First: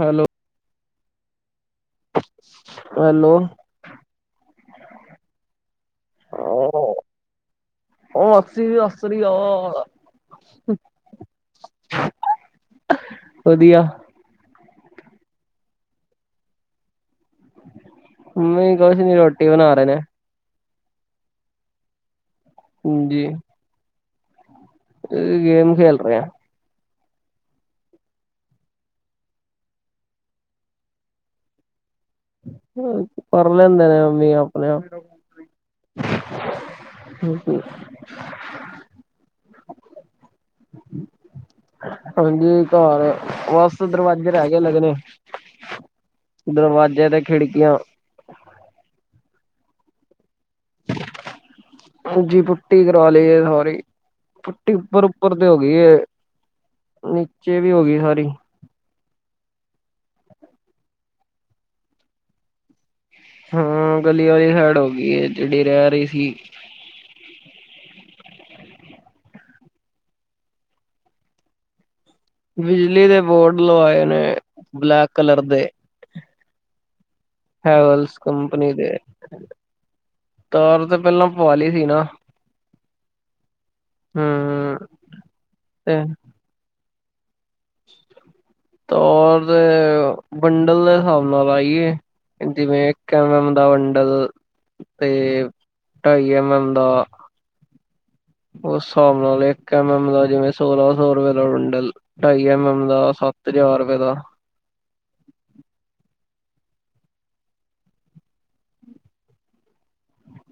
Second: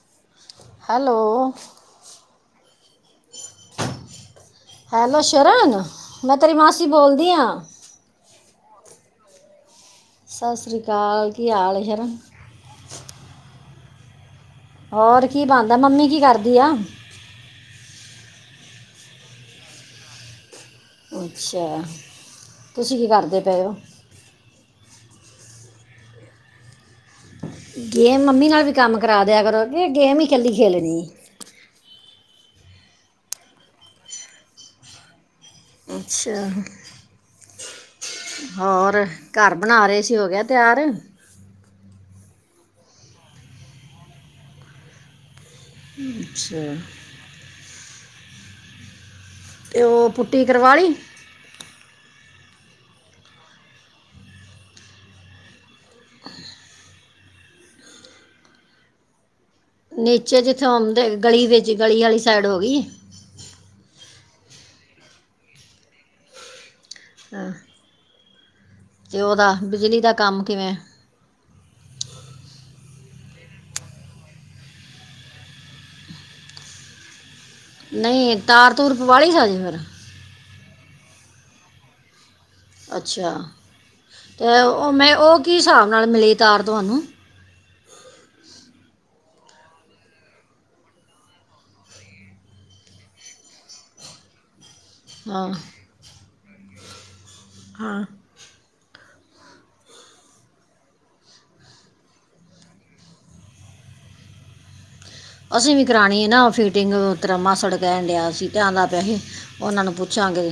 Hello hello hello hello Sharan, ਮੈਂ ਤੇਰੀ ਮਾਸੀ ਬੋਲਦੀਆਂ। ਹ ਅਸੀ ਵੀ ਅਸਰੀ ਆ [unintelligible] ਸਤਿ ਸ੍ਰੀ ਅਕਾਲ। ਕੀ ਹਾਲ ਹੈ? ਵਧੀਆ। ਹੋਰ ਕੀ ਬਣਦਾ? ਮੰਮੀ ਕੀ ਕਰਦੀ ਆ? ਨਹੀਂ, ਕੁਛ ਨੀ ਰੋਟੀ ਬਣਾ ਰਹੇ ਨੇ। ਅੱਛਾ, ਤੁਸੀਂ ਕੀ ਕਰਦੇ ਪਏ ਹੋ? ਇਹ ਗੇਮ ਖੇਲ ਰਿਹੇ ਆ। ਗੇਮ, ਮੰਮੀ ਨਾਲ ਵੀ ਕੰਮ ਕਰਾ ਦਿਆ ਕਰੋ। ਕੇ ਗੇਮ ਹੀ ਇਕੱਲੀ ਖੇਲਣੀ ਕਰ ਲੈਂਦੇ ਨੇ ਸੱਸੀ, ਆਪਣੇ ਆਪ। ਅੱਛਾ। [inaudible] ਹੋਰ, ਘਰ ਬਣਾ ਰਹੇ ਸੀ ਹੋ ਗਿਆ ਤਿਆਰ ਹਾਂਜੀ, ਘਰ ਬਸ ਦਰਵਾਜੇ ਰਹਿ ਗਏ ਲੱਗਣੇ ਅੱਛਾ ਦਰਵਾਜ਼ੇ ਤੇ ਖਿੜਕੀਆਂ ਤੇ ਉਹ ਪੁੱਟੀ ਕਰਵਾ ਲਈ ਹਾਂਜੀ, ਪੁੱਟੀ ਕਰਵਾ ਲਈਏ ਸਾਰੀ ਪੁੱਟੀ ਉੱਪਰ ਉੱਪਰ ਤੇ ਹੋ ਗਈ ਨੀਚੇ ਵੀ ਹੋ ਗਈ ਸਾਰੀ ਨੀਚੇ ਜਿੱਥੇ ਆਉਂਦੇ, ਗਲੀ ਵਿੱਚ ਗਲੀ ਵਾਲੀ ਸਾਈਡ ਹੋ ਗਈ ਹਾਂ ਗਲੀ ਵਾਲੀ ਸਾਈਡ ਹੋ ਗਈ ਹੈ ਜਿਹੜੀ ਰਹਿ ਰਹੀ ਸੀ ਹਾਂ ਤੇ ਉਹਦਾ, ਬਿਜਲੀ ਦਾ ਕੰਮ ਕਿਵੇਂ ਬਿਜਲੀ ਦੇ ਬੋਰਡ ਲਵਾਏ ਨੇ ਬਲੈਕ ਕਲਰ ਦੇ ਹੈਵਲਸ ਨਹੀਂ ਕੰਪਨੀ ਤਾਰ ਦੇ ਤੂਰ ਪਵਾ ਲਈ ਸਾਜੇ ਫਿਰ ਤਾਰ ਤੇ ਪਹਿਲਾਂ ਪੁਆਲੀ ਸੀ ਨਾ ਅੱਛਾ, ਤੇ ਹੂੰ ਉਹ ਮੈਂ ਉਹ ਕੀ ਹਿਸਾਬ ਤੇ ਨਾਲ ਮਿਲੀ ਤਾਰ ਤੁਹਾਨੂੰ [unintelligible] ਵੰਡਲ ਦੇ ਹਿਸਾਬ ਨਾਲ ਆਈਏ, ਜਿਵੇਂ ਇੱਕ ਐਮ ਐਲ ਦਾ ਵੰਡਲ ਤੇ ਹਾਂ ਢਾਈ ਐਮ ਐਮ ਦਾ ਹਾਂ। ਉਸ ਹਿਸਾਬ ਨਾਲ ਇੱਕ ਐਮ ਐਮ ਦਾ ਜਿਵੇਂ ਸੋਲਾਂ ਸੌ ਰੁਪਏ ਦਾ ਵੰਡਲ, ਢਾਈ ਐਮ ਐਮ ਦਾ ਸੱਤ ਹਜ਼ਾਰ ਰੁਪਏ ਦਾ [inaudible] ਅਸੀਂ ਵੀ ਕਰਾਣੀ ਨਾ ਫਿਟਿੰਗ ਤੇਰਾ ਮਾਸੜ ਕਹਿਣ ਡਿਆ ਸੀ। ਕਹਿਣ ਲੱਗ ਪਿਆ ਸੀ ਉਹਨਾਂ ਨੂੰ ਪੁੱਛਾਂ ਤੇ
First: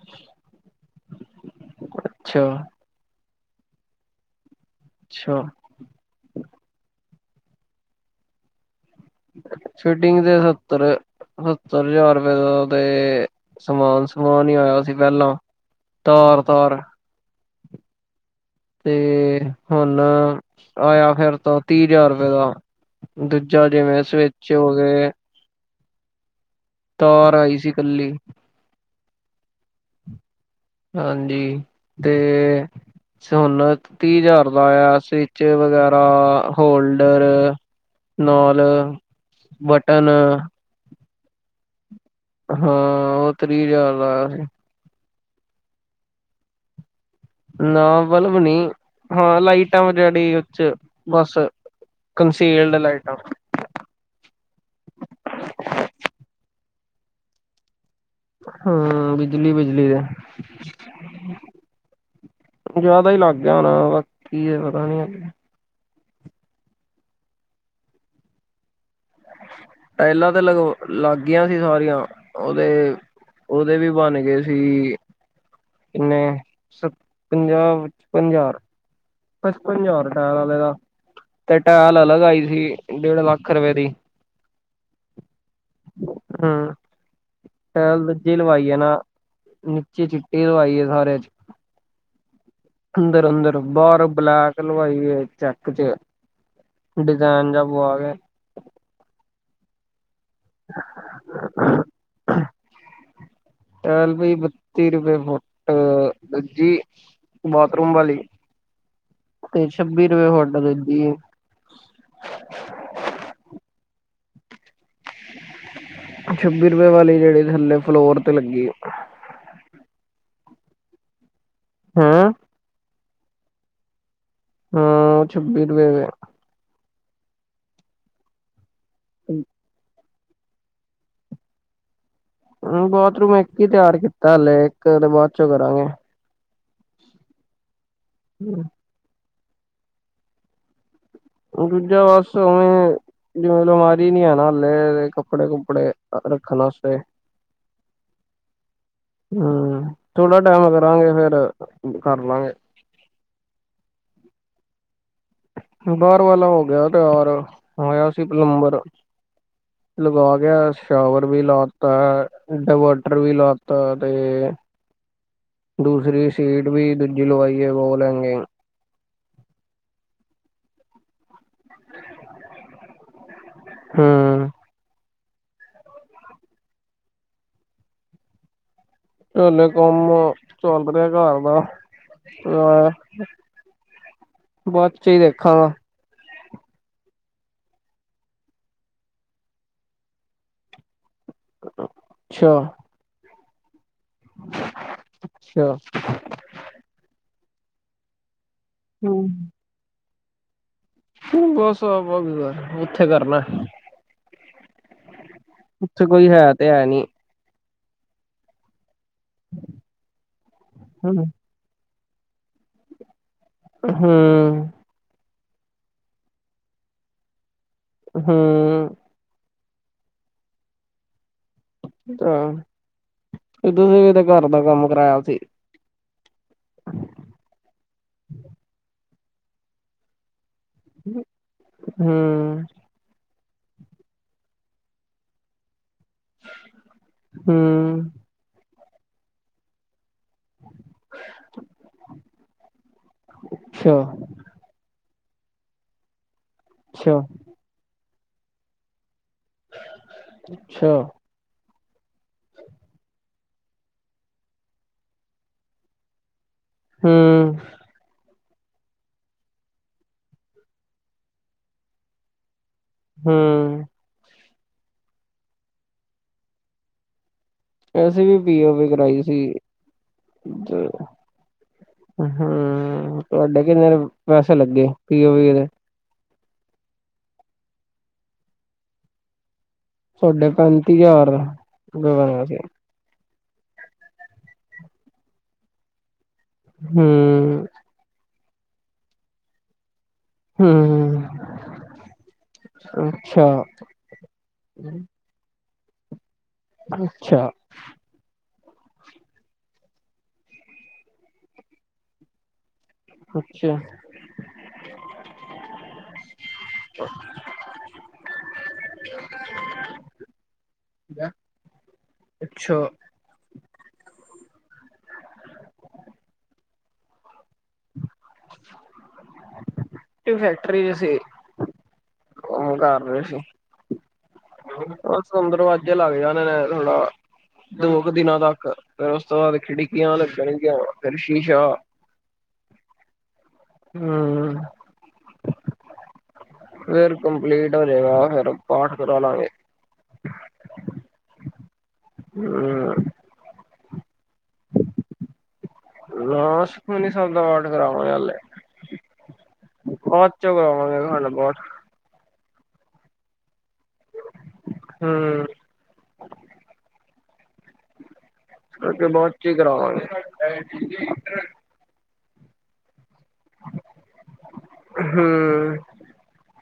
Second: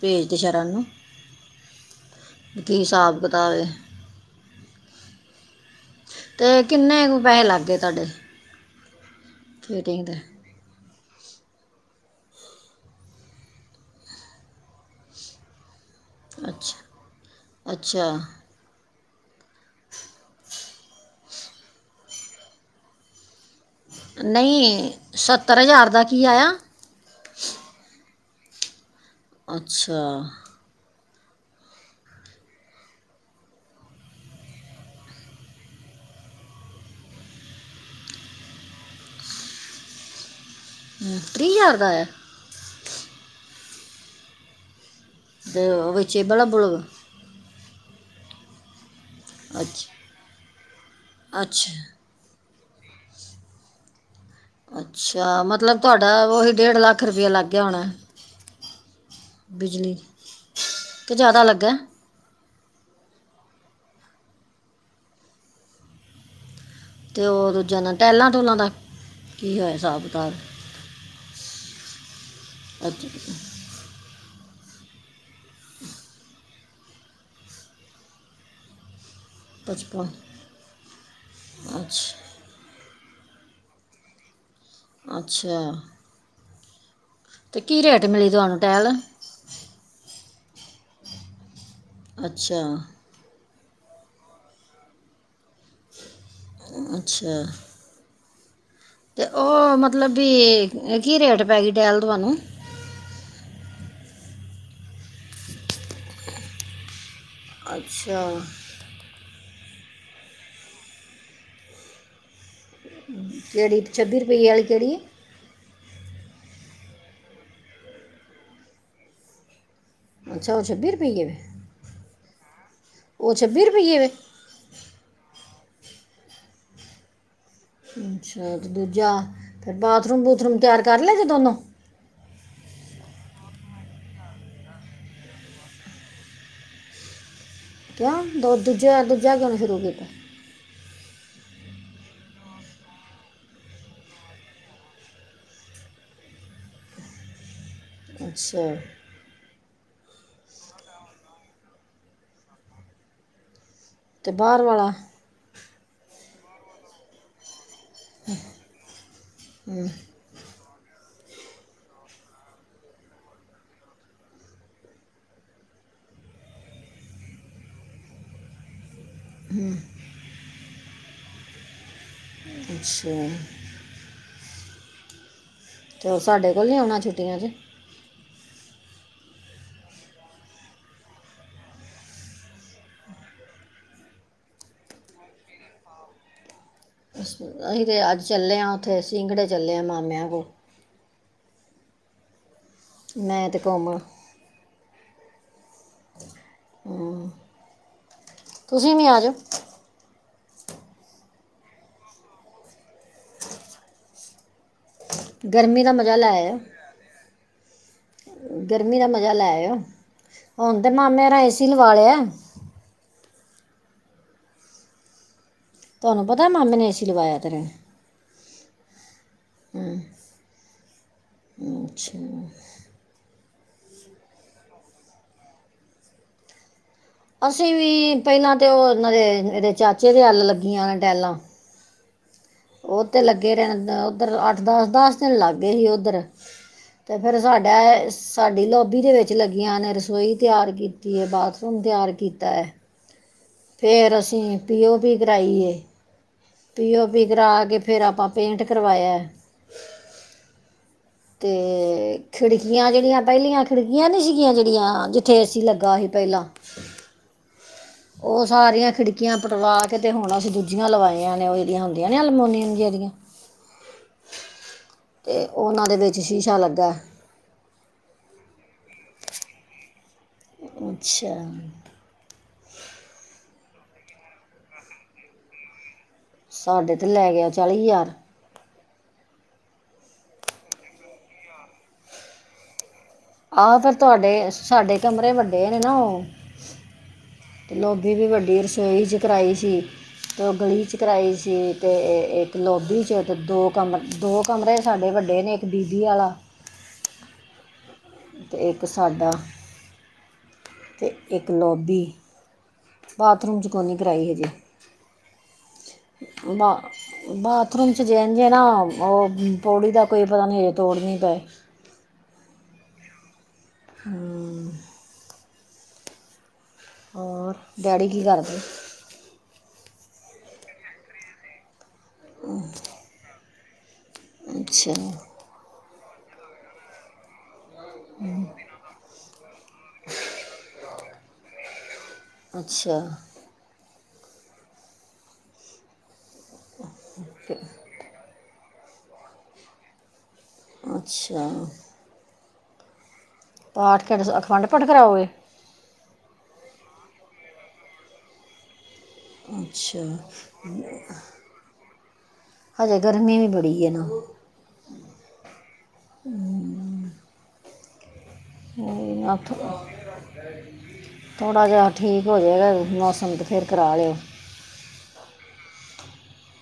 ਭੇਜਦੇ ਸ਼ਰਨ ਨੂੰ ਅੱਛਾ ਕੀ ਹਿਸਾਬ ਕਿਤਾਬ ਏ ਅੱਛਾ ਤੇ ਕਿੰਨੇ ਕੁ ਪੈਹੇ ਲੱਗ ਗਏ ਤੁਹਾਡੇ ਫਿਟੀਂਗ ਦੇ ਸਤਰ ਸੱਤਰ ਹਜ਼ਾਰ ਰੁਪਏ ਦਾ ਤੇ ਸਮਾਨ-ਸਮਾਨ ਹੀ ਆਇਆ ਸੀ ਪਹਿਲਾਂ ਤਾਰ-ਤਾਰ। ਅੱਛਾ ਅੱਛਾ। ਤੇ ਹੁਣ ਆਇਆ ਫੇਰ ਤਾਂ ਤੀਹ ਹਜ਼ਾਰ ਰੁਪਏ ਦਾ ਦੂਜ ਜਾਂ ਜਿਵੇਂ ਸਵਿਚ ਹੋ ਗਏ। ਬਾਕੀ ਆਇਆ ਤਾਰ ਆਈ ਸੀ ਕੱਲੀ ਅੱਛਾ। ਹਾਂਜੀ, ਤੇ ਵੈਸੇ ਹੁਣ ਤੀਹ ਹਜ਼ਾਰ ਦਾ ਆਇਆ, ਸਵਿੱਚ ਵਗੈਰਾ ਹੋਲਡਰ ਨੌਲ, ਬਟਨ ਹਮ, ਤੀਹ ਹਜਾਰ ਦਾ ਆਇਆ। ਹਾਂ ਉਹ ਤਰੀਹ ਹਜ਼ਾਰ ਆਇਆ ਸੀ ਤੇ ਉਹ ਵਿੱਚੇ ਇਹ ਬਲਵ ਬੁਲਬ ਨਾ ਵਲਬ ਨੀ, ਹਾਂ ਲਾਈਟਾ ਅੱਛਾ ਜਿਹੜੀ ਉੱਚ ਚ ਬੱਸ ਅੱਛਾ ਕਨਸੀਲਡ ਲਾਈਟਾਂ ਅੱਛਾ ਮਤਲਬ ਤੁਹਾਡਾ ਉਹੀ ਲੱਖ ਰੁਪਇਆ ਲੱਗ ਗਿਆ ਹੋਣਾ ਹਾਂ ਬਿਜਲੀ-ਬਿਜਲੀ ਬਿਜਲੀ ਦੇ ਕਿ ਜ਼ਿਆਦਾ ਲੱਗਾ ਜਿਆਦਾ ਹੀ ਲੱਗ ਗਿਆ ਹੋਣਾ, ਕੀ ਹੈ ਪਤਾ ਨੀ ਅੱਗੇ ਤੇ ਉਹ ਦੂਜੇ ਨਾਲ ਟਾਇਲਾਂ ਟੂਲਾਂ ਦਾ ਕੀ ਹੋਇਆ ਹਿਸਾਬ ਟਹਿਲਾਂ ਕਿਤਾਬ ਤੇ ਲਗ ਲੱਗ ਗੀਆਂ ਸੀ ਸਾਰੀਆਂ, ਉਹਦੇ- ਅੱਛ ਉਹਦੇ ਵੀ ਬਨ ਗਏ ਸੀ। ਅ ਕਿੰਨੇ ਸ ਪੰਜਾਹ ਵਿੱਚ ਪੰਜਾਰ ਪੱਚਪਨ ਪਚਪਨ ਹਜ਼ਾਰ ਟਾਇਲ ਆਲੇ ਦਾ ਤੇ ਟਾਇਲ ਅੱਛਾ ਅਲੱਗ ਆਈ ਸੀ। ਡੇਢ ਲੱਖ ਰੁਪਏ ਦੀ ਅੱਛਾ। ਹਮ ਅਤੇ ਕੀ ਰੇਟ ਟੈਲ ਮਿਲੀ ਦੂਜੀ ਤੁਹਾਨੂੰ ਲਵਾਈਏ ਟਾਈਲ ਨਾ ਨੀਚੇ ਚ ਇਹ ਆਈ ਏ ਸਾਰਿਆਂ ਚ। ਅੱਛਾ ਬਾਰ ਉਹ ਬਲੈਕ ਲਵਾਈ ਚੈੱਕ ਚ ਡਿਜਾਇਨ ਜਾ ਪਵਾ ਕੇ। ਤੇ ਉਹ ਮਤਲਬ ਕਿ ਕੀ ਰੇਟ ਪੈ ਗਈ ਟੈਲ ਤੂਆਨੂੰ। ਟੈਲ ਪਈ ਬਤੀ ਰੁਪਏ ਫੁਟ ਜੀ। ਅੱਛਾ ਤੇ ਛੱਬੀ ਰੁਪਏ [unintelligible] ਕਿਹੜੀ ਛੱਬੀ ਰੁਪਈਏ ਵਾਲੀ ਕਿਹੜੀ। ਹੈ ਛੱਬੀ ਰੁਪਏ ਵਾਲੀ ਜਿਹੜੀ ਥੱਲੇ ਫਲੋਰ ਤੇ ਲੱਗੀ ਏ। ਅੱਛਾ ਉਹ ਛੱਬੀ ਰੁਪਈਏ ਵੇ। ਹੈਂ ਉਹ ਛੱਬੀ ਰੁਪਈਏ ਵੇ। ਹਾਂ ਉਹ ਛੱਬੀ ਰੁਪਏ ਵੇ। ਅੱਛਾ ਤੇ ਦੂਜਾ ਫਿਰ ਬਾਥਰੂਮ-ਬੂਥਰੂਮ ਤਿਆਰ ਕਰ ਲੈ ਜੇ ਦੋਨੋ। ਹ ਬਾਥਰੂਮ ਇੱਕ ਹੀ ਤਿਆਰ ਕੀਤਾ ਹਲੇ ਇੱਕ ਤੇ ਬਾਅਦ ਚੋਂ ਕਰਾਗੇ। ਕਉ ਦੋ ਦੂਜੇ ਦੂਜਾ ਕਿਉਂ ਸ਼ੁਰੂ ਕੀਤਾ। ਦੂਜਾ ਵਾਸ਼ਰੂਮ ਏ ਜਿਵੇਂ ਅਲਮਾਰੀ ਨੀ ਆ ਨਾ ਹਾਲੇ ਕੱਪੜੇ-ਕੁਪੜੇ ਰੱਖਣ ਆਸਤੇ। ਅੱਛਾ ਹਮ ਥੋੜਾ ਟਾਈਮ ਕਰਾਂਗੇ ਫੇਰ ਕਰਲਾਗੇ। ਬਾਰ ਵਾਲਾ। ਬਾਹਰ ਵਾਲਾ ਹੋ ਗਿਆ ਤਿਆਰ। ਹੋਇਆ ਸੀ ਪਲੰਬਰ ਲਗਾ ਗਿਆ ਸ਼ਾਵਰ ਵੀ ਲਾਤਾ ਇੰਟਰਵਟਰ ਵੀ ਲਾਤਾ ਤੇ ਦੂਸਰੀ ਸੀਟ ਵੀ ਦੂਜੀ ਲਵਾਈ ਏ ਵਾਲ ਹੈਂਗਿੰਗ। ਹ ਅੱਛਾ ਹਾਂ ਚਲੋ ਸਾਡੇ ਕੋਲ ਨੀ ਆਉਣਾ ਛੁੱਟੀਆਂ ਚ। ਹਲੇ ਕੰਮ ਚੱਲ ਰਿਹਾ ਘਰ ਦਾ [unintelligible] ਬਾਅਦ ਚ ਹੀ ਦੇਖਾਂਗਾ। ਅਸੀਂ ਤੇ ਅੱਜ ਚੱਲੇ ਆ ਉੱਥੇ ਸਿੰਗੜੇ ਚੱਲੇ ਆ ਮਾਮਿਆਂ ਕੋਲ। ਅੱਛਾ। ਮੈਂ ਤੇ ਕੌਮ ਅੱਛਾ। ਤੁਸੀਂ ਵੀ ਆ ਜਾਓ। ਹਮ ਬਸ ਆਵਾਂਗੇ ਓਥੇ ਕਰਨਾ। ਗਰਮੀ ਦਾ ਉੱਥੇ ਮਜ਼ਾ ਕੋਈ ਲੈ ਹੈ ਆਇਓ ਤੇ ਹੈ ਨੀ। ਗਰਮੀ ਦਾ ਮਜਾ ਲੈਓ ਹੁਣ ਤੇ ਹਮ ਮਾਮਿਆ ਏਸੀ ਲਵਾ ਲਿਆ। ਹਮ। ਤੁਹਾਨੂੰ ਪਤਾ ਮਾਮੇ ਨੇ ਏਸੀ ਲਵਾਇਆ ਤੇਰੇ। ਹਮ। ਤਾਂ [unintelligible] ਤੁਸੀਂ ਸੀ ਵੀ ਘਰ ਦਾ ਕੰਮ ਕਰਾਇਆ ਸੀ। [inaudible] ਅਸੀਂ ਵੀ ਪਹਿਲਾ ਤੇ ਉਹ ਦੇ ਇਹਦੇ ਚਾਚੇ ਦੇ ਅੱਲ ਲੱਗਿਆ ਨੇ ਟੈਲਾ। ਹਮ। ਉਹ ਤੇ ਲੱਗੇ ਰਹਿਣ ਉੱਧਰ ਅੱਠ ਦ ਦਸ ਦਿਨ ਲੱਗ ਗਏ ਹੀ ਉਧਰ ਤੇ ਫੇਰ ਸਾਡਾ ਹਮ ਸਾਡੀ ਲੋ ਲੋਭੀ ਦੇ ਵਿੱਚ ਲੱਗ ਜਾਣ ਰਸੋਈ ਤਿਆਰ ਕੀਤੀ ਹੈ, ਬਾਥਰੂਮ ਤਿਆਰ ਕੀਤਾ ਹੈ। ਅੱਛਾ ਫੇਰ ਅਸੀਂ ਪੀਓਪੀ ਕਰਵਾਈਏ ਅੱਛਾ ਪੀਓਪੀ ਕਰਾ ਕੇ ਫੇਰ ਆਪਾਂ ਪੇਂਟ ਕਰਵਾਇਆ ਹੈ। ਅੱਛਾ। ਹੂੰ। ਖਿੜਕੀਆਂ ਜਿਹੜੀਆਂ ਪਹਿਲੀਆਂ ਖਿੜਕੀਆਂ ਨੀ ਸੀਗੀਆਂ ਜਿਹੜੀਆਂ ਜਿੱਥੇ ਐਸੀਂ ਲੱਗਾ ਸੀ। ਪਹਿਲਾਂ ਹਮ। ਉਹ ਸਾਰੀਆਂ ਖਿੜਕੀਆਂ ਪਟਵਾ ਕੇ ਤੇ ਹੁਣ ਅਸੀਂ ਦੂਜੀਆਂ ਲਵਾਈਆਂ ਨੇ ਉਹ ਜਿਹਦੀਆਂ ਹੁੰਦੀਆਂ ਨੇ ਅਲਮੋਨੀਅਮ ਹਮ। ਅਤੇ ਉਹਨਾਂ ਦੇ ਵਿੱਚ ਸ਼ੀਸ਼ਾ ਲੱਗਾ ਏ। ਅਸੀਂ ਵੀ ਪੀਓ ਵੀ ਕਰਾਈ ਸੀ ਅੱਛਾ। ਹਮ ਤੁਹਾਡੇ ਕਿੰਨੇ ਪੈਸੇ ਲੱਗੇ ਪੀਓ ਪੀ ਦੇ। ਸਾਡੇ ਤੇ ਲੈ ਗਿਆ ਚਾਲੀ ਹਜ਼ਾਰ। ਤੁਹਾਡੇ ਪੈਂਤੀ ਹਜ਼ਾਰ ਦਾ ਬਣਿਆ ਸੀ। ਆਹੋ ਫੇਰ ਤੁਹਾਡੇ ਸਾਡੇ ਕਮਰੇ ਵੱਡੇ ਨੇ ਨਾ ਉਹ ਹਮ ਤੇ ਲੋਭੀ ਵੀ ਵੱਡੀ ਰਸੋਈ ਚ ਕਰਾਈ ਸੀ। ਤੇ ਉਹ ਗਲੀ ਚ ਕਰਾਈ ਹਮ ਸੀ ਤੇ ਇੱਕ ਲੋਬੀ ਚ ਤੇ ਅੱਛਾ ਦੋ ਕਮ ਦੋ ਕਮਰੇ ਸਾਡੇ ਵੱਡੇ ਨੇ ਇੱਕ ਬਬੀ ਵਾਲਾ। [inaudible] ਅੱਛਾ। ਤੇ ਇੱਕ ਸਾਡਾ ਤੇ ਇੱਕ ਲੋਬੀ। ਬਾਥਰੂਮ ਚ ਅੱਛਾ ਕੋੋਨੀ ਕਰਾਈ ਹਜੇ। ਬਾ ਬਾਥਰੂਮ ਚ ਹਜੇ ਨਾ ਉਹ ਪੌੜੀ ਦਾ ਕੋਈ ਪਤਾ ਨਹੀਂ ਹਜੇ ਤੋੜਨੀ ਪ ਹੈ। [inaudible] ਅੱਛਾ। ਹਮ। ਔਰ ਡੈਡੀ ਕੀ ਕਰਦੇ? ਫੈਕਟਰੀ ਸੀ ਉਹ ਕਰ ਰਹੇ ਸੀ। ਅੱਛਾ ਬਸ ਹੁਣ ਦਰਵਾਜੇ ਲੱਗ ਜਾਣੇ ਨੇ ਥੋੜਾ ਦੋ ਕੁ ਦਿਨਾਂ ਤੱਕ ਫੇਰ ਉਸ ਤੋਂ ਬਾਅਦ ਖਿੜਕੀਆਂ ਲੱਗਣਗੀਆਂ ਫੇਰ ਸ਼ੀਸ਼ਾ ਅੱਛਾ। ਹਮ। ਫੇਰ ਤੇ- ਕੰਪਲੀਟ ਹੋਜੇਗਾ ਫਿਰ ਪਾਠ ਕਰਾ ਲਾਂਗੇ। ਅੱਛਾ ਹਮ ਪਾਠ ਕੇਡ ਅਖੰਡ ਪਾਠ ਕਰਾਓ ਗੇ ਲਾਸ ਸੁੱਖਮਨੀ ਸਾਹਿਬ ਦਾ ਪਾਠ ਕਰਾਵਾਂਗੇ ਹਲੇ ਅੱਛਾ ਅਖੰਡ ਪਾਠ ਹਜੇ ਗਰਮੀ ਵੀ ਬੜੀ ਹੈ ਨਾ ਹੂੰ ਕਿਉਂਕਿ ਬਾਅਦ ਚ ਥ ਹੀ ਕਰਾਵਾਂਗੇ ਥੋੜ੍ਹਾ ਜਿਹਾ ਠੀਕ ਹੋ ਜਾਗਾ ਮੌਸਮ ਤੇ ਫਿਰ ਕਰਾ ਲਿਆ ਜੇ ਹੂੰ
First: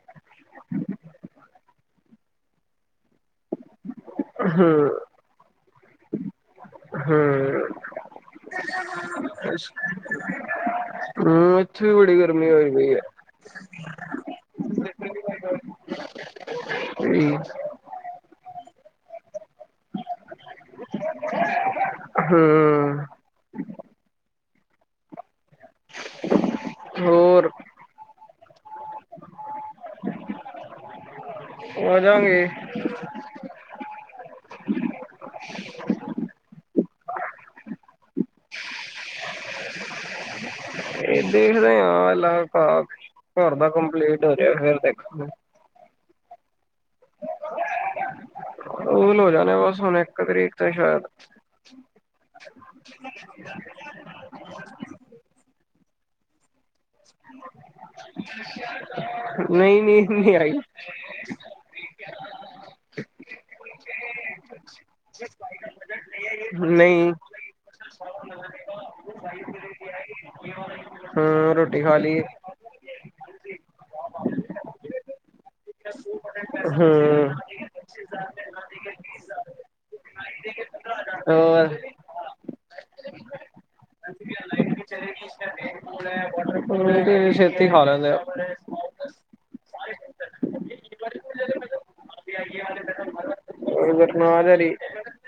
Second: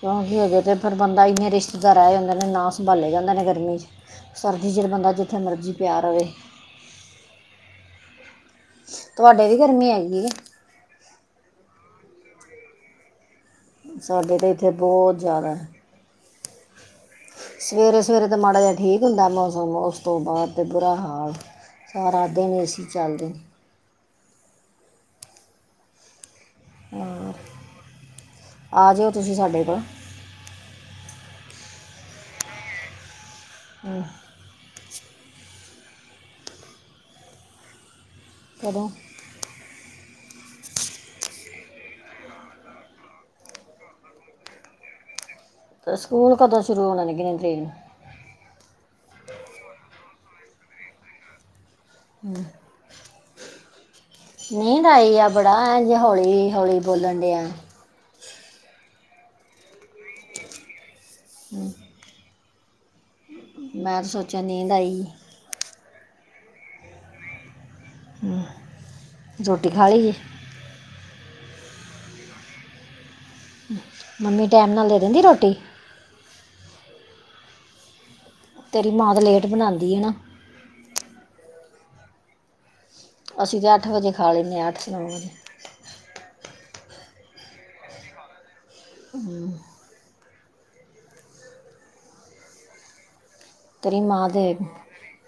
ਕਿਉਂਕ ਹਜੇ ਤੇ ਫਿਰ ਬੰਦਾ ਇੰਨੇ ਰਿਸ਼ਤੇਦਾਰ ਆ ਜਾਂਦੇ ਨੇ ਨਾ ਸੰਭਾਲੇ ਜਾਂਦੇ ਨੇ ਗਰਮੀ ਚ ਸਰਦੀ ਹੂੰ 'ਚ ਬੰਦਾ ਜਿੱਥੇ ਮਰਜ਼ੀ ਪਿਆ ਰਵੇ ਹਮ ਤੁਹਾਡੇ ਵੀ ਗਰਮੀ ਹੈਗੀ ਹੈ ਹਮ ਇੱਥੇ ਵੀ ਬੜੀ ਗਰਮੀ ਹੋ ਪਈ ਆ ਸਾਡੇ ਤਾਂ ਇੱਥੇ ਬਹੁਤ ਜ਼ਿਆਦਾ [inaudible] ਸਵੇਰੇ- ਸਵੇਰੇ ਤੇ ਮਾੜਾ ਜਿਹਾ ਠੀਕ ਹੁੰਦਾ ਮੌ ਉਸ ਤੋਂ ਬਾਅਦ ਤੇ ਬੁਰਾ ਹਾਲ ਸਾਰਾ ਦਿਨ ਏਸੀ ਸੀ ਹੂੰ ਚੱਲਦੇ ਨੇ [inaudible] [inaudible] ਹਾਂ, ਹੋਰ ਆ ਜਾਓ ਤੁਸੀਂ ਸਾਡੇ ਕੋਲ। ਆ ਜਾਣਗੇ। ਹਮ ਕਦੋਂ ਦੇਖਦੇ ਆ। ਲਾਗ -ਭਾਗ ਘਰ ਦਾ ਕੰਪਲੀਟ ਹੋ ਜੇਗਾ ਫਿਰ ਦੇਖਾਂਗੇ ਤੇ ਸਕੂਲ ਕਦੋਂ ਸ਼ੁਰੂ ਹੋਣ ਲੱਗੇ ਨੇ ਟ੍ਰੇਨ ਸਕੂਲ ਹੋ ਜਾਣੇ ਬਸ ਹੁਣ ਇੱਕ ਤਰੀਕ ਤੋਂ ਹੀ ਸ਼ਾਇਦ ਨੀਂਦ ਆਈ ਆ ਬੜਾ ਜੇ ਹੌਲੀ -ਹੌਲੀ ਬੋਲਣ ਡਿਆ ਨਹੀਂ -ਨਹੀਂ ਮੇਰਾ ਹੀ ਹਮ ਮੈਂ ਤੇ ਸੋਚਿਆ ਨੀਂਦ ਆਈ। ਨਹੀਂ ਰੋਟੀ ਖਾ ਲਈ ਜੀ ਹਾਂ ਰੋ ਖਾ ਲਈਏ ਮੰਮੀ ਟੈਮ ਨਾਲ ਦੇ ਦਿੰਦੀ ਰੋਟੀ? ਹਮ ਤੇਰੀ ਮਾਂ ਤਾਂ ਲੇਟ ਬਣਾਉਂਦੀ ਹੈ ਨਾ ਟੋਰ ਅਸੀ ਤਾਂ ਅੱਠ ਵਜੇ ਖਾ ਲੈਂਦੇ ਹਾ, ਅੱਠ- ਨੌ ਵਜੇ ਛੇਤੀ ਖਾ ਲੈਂਦੇ ਆ [inaudible] ਤੇਰੀ ਮਾਂ ਦੇ,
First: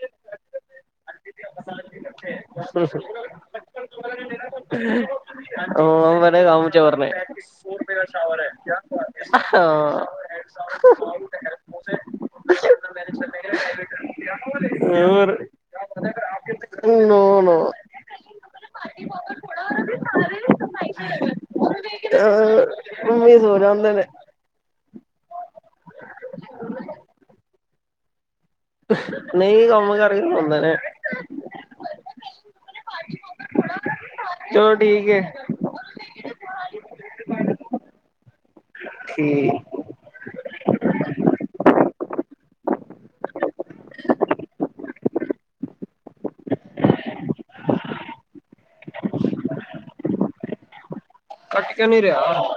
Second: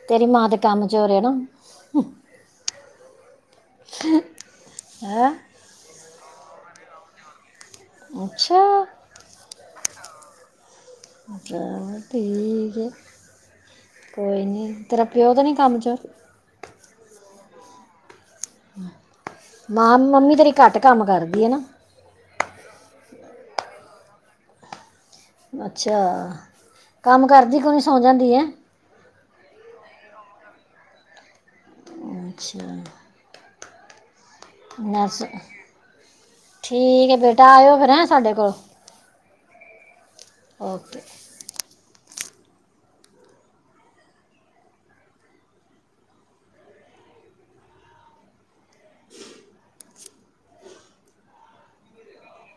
ਤੇਰੀ ਮਾਂ ਦੇ ਕੰਮ ਚੋਰ ਆ ਨਾ ਹੈ ੳਹ ਬੜੇ ਕਮਚੋਰ ਨੇ ਅੱਛਾ! ਹਾਂ ਅੱਛਾ! ਠੀਕ ਹੈ ਕੋਈ ਨੀ ਤੇਰਾ ਪਿਓ ਹੋਰ ਤੇ ਨੀ ਕੰਮ ਚ ਨੋ- ਨੋ ਨਾ ਮੰਮੀ ਤੇਰੀ ਘੱਟ ਕੰਮ ਕਰਦੀ ਐਨਾ ਮੰਮੀ ਸੋ ਜਾਂਦੇ ਨੇ। ਅੱਛਾ! ਕੰਮ ਕਰਦੀ ਕਿਉ ਨਹੀਂ ਸੌਂ ਜਾਂਦੀ ਹੈ ਨਹੀਂ ਕੰਮ ਕਰਕੇ ਸੌਂਦੇ ਨੇ। ਅੱਛਾ। ਚਲੋ ਠੀਕ ਹੈ। ਨਰਸ ਠੀਕ ਹੈ ਬੇਟਾ, ਆਇਓ ਫਿਰ ਹੈ ਸਾਡੇ ਕੋਲ। ਠੀਕ ਓਕੇ। ਕਟ ਕਿਊ ਨਹੀਂ ਰਿਆ।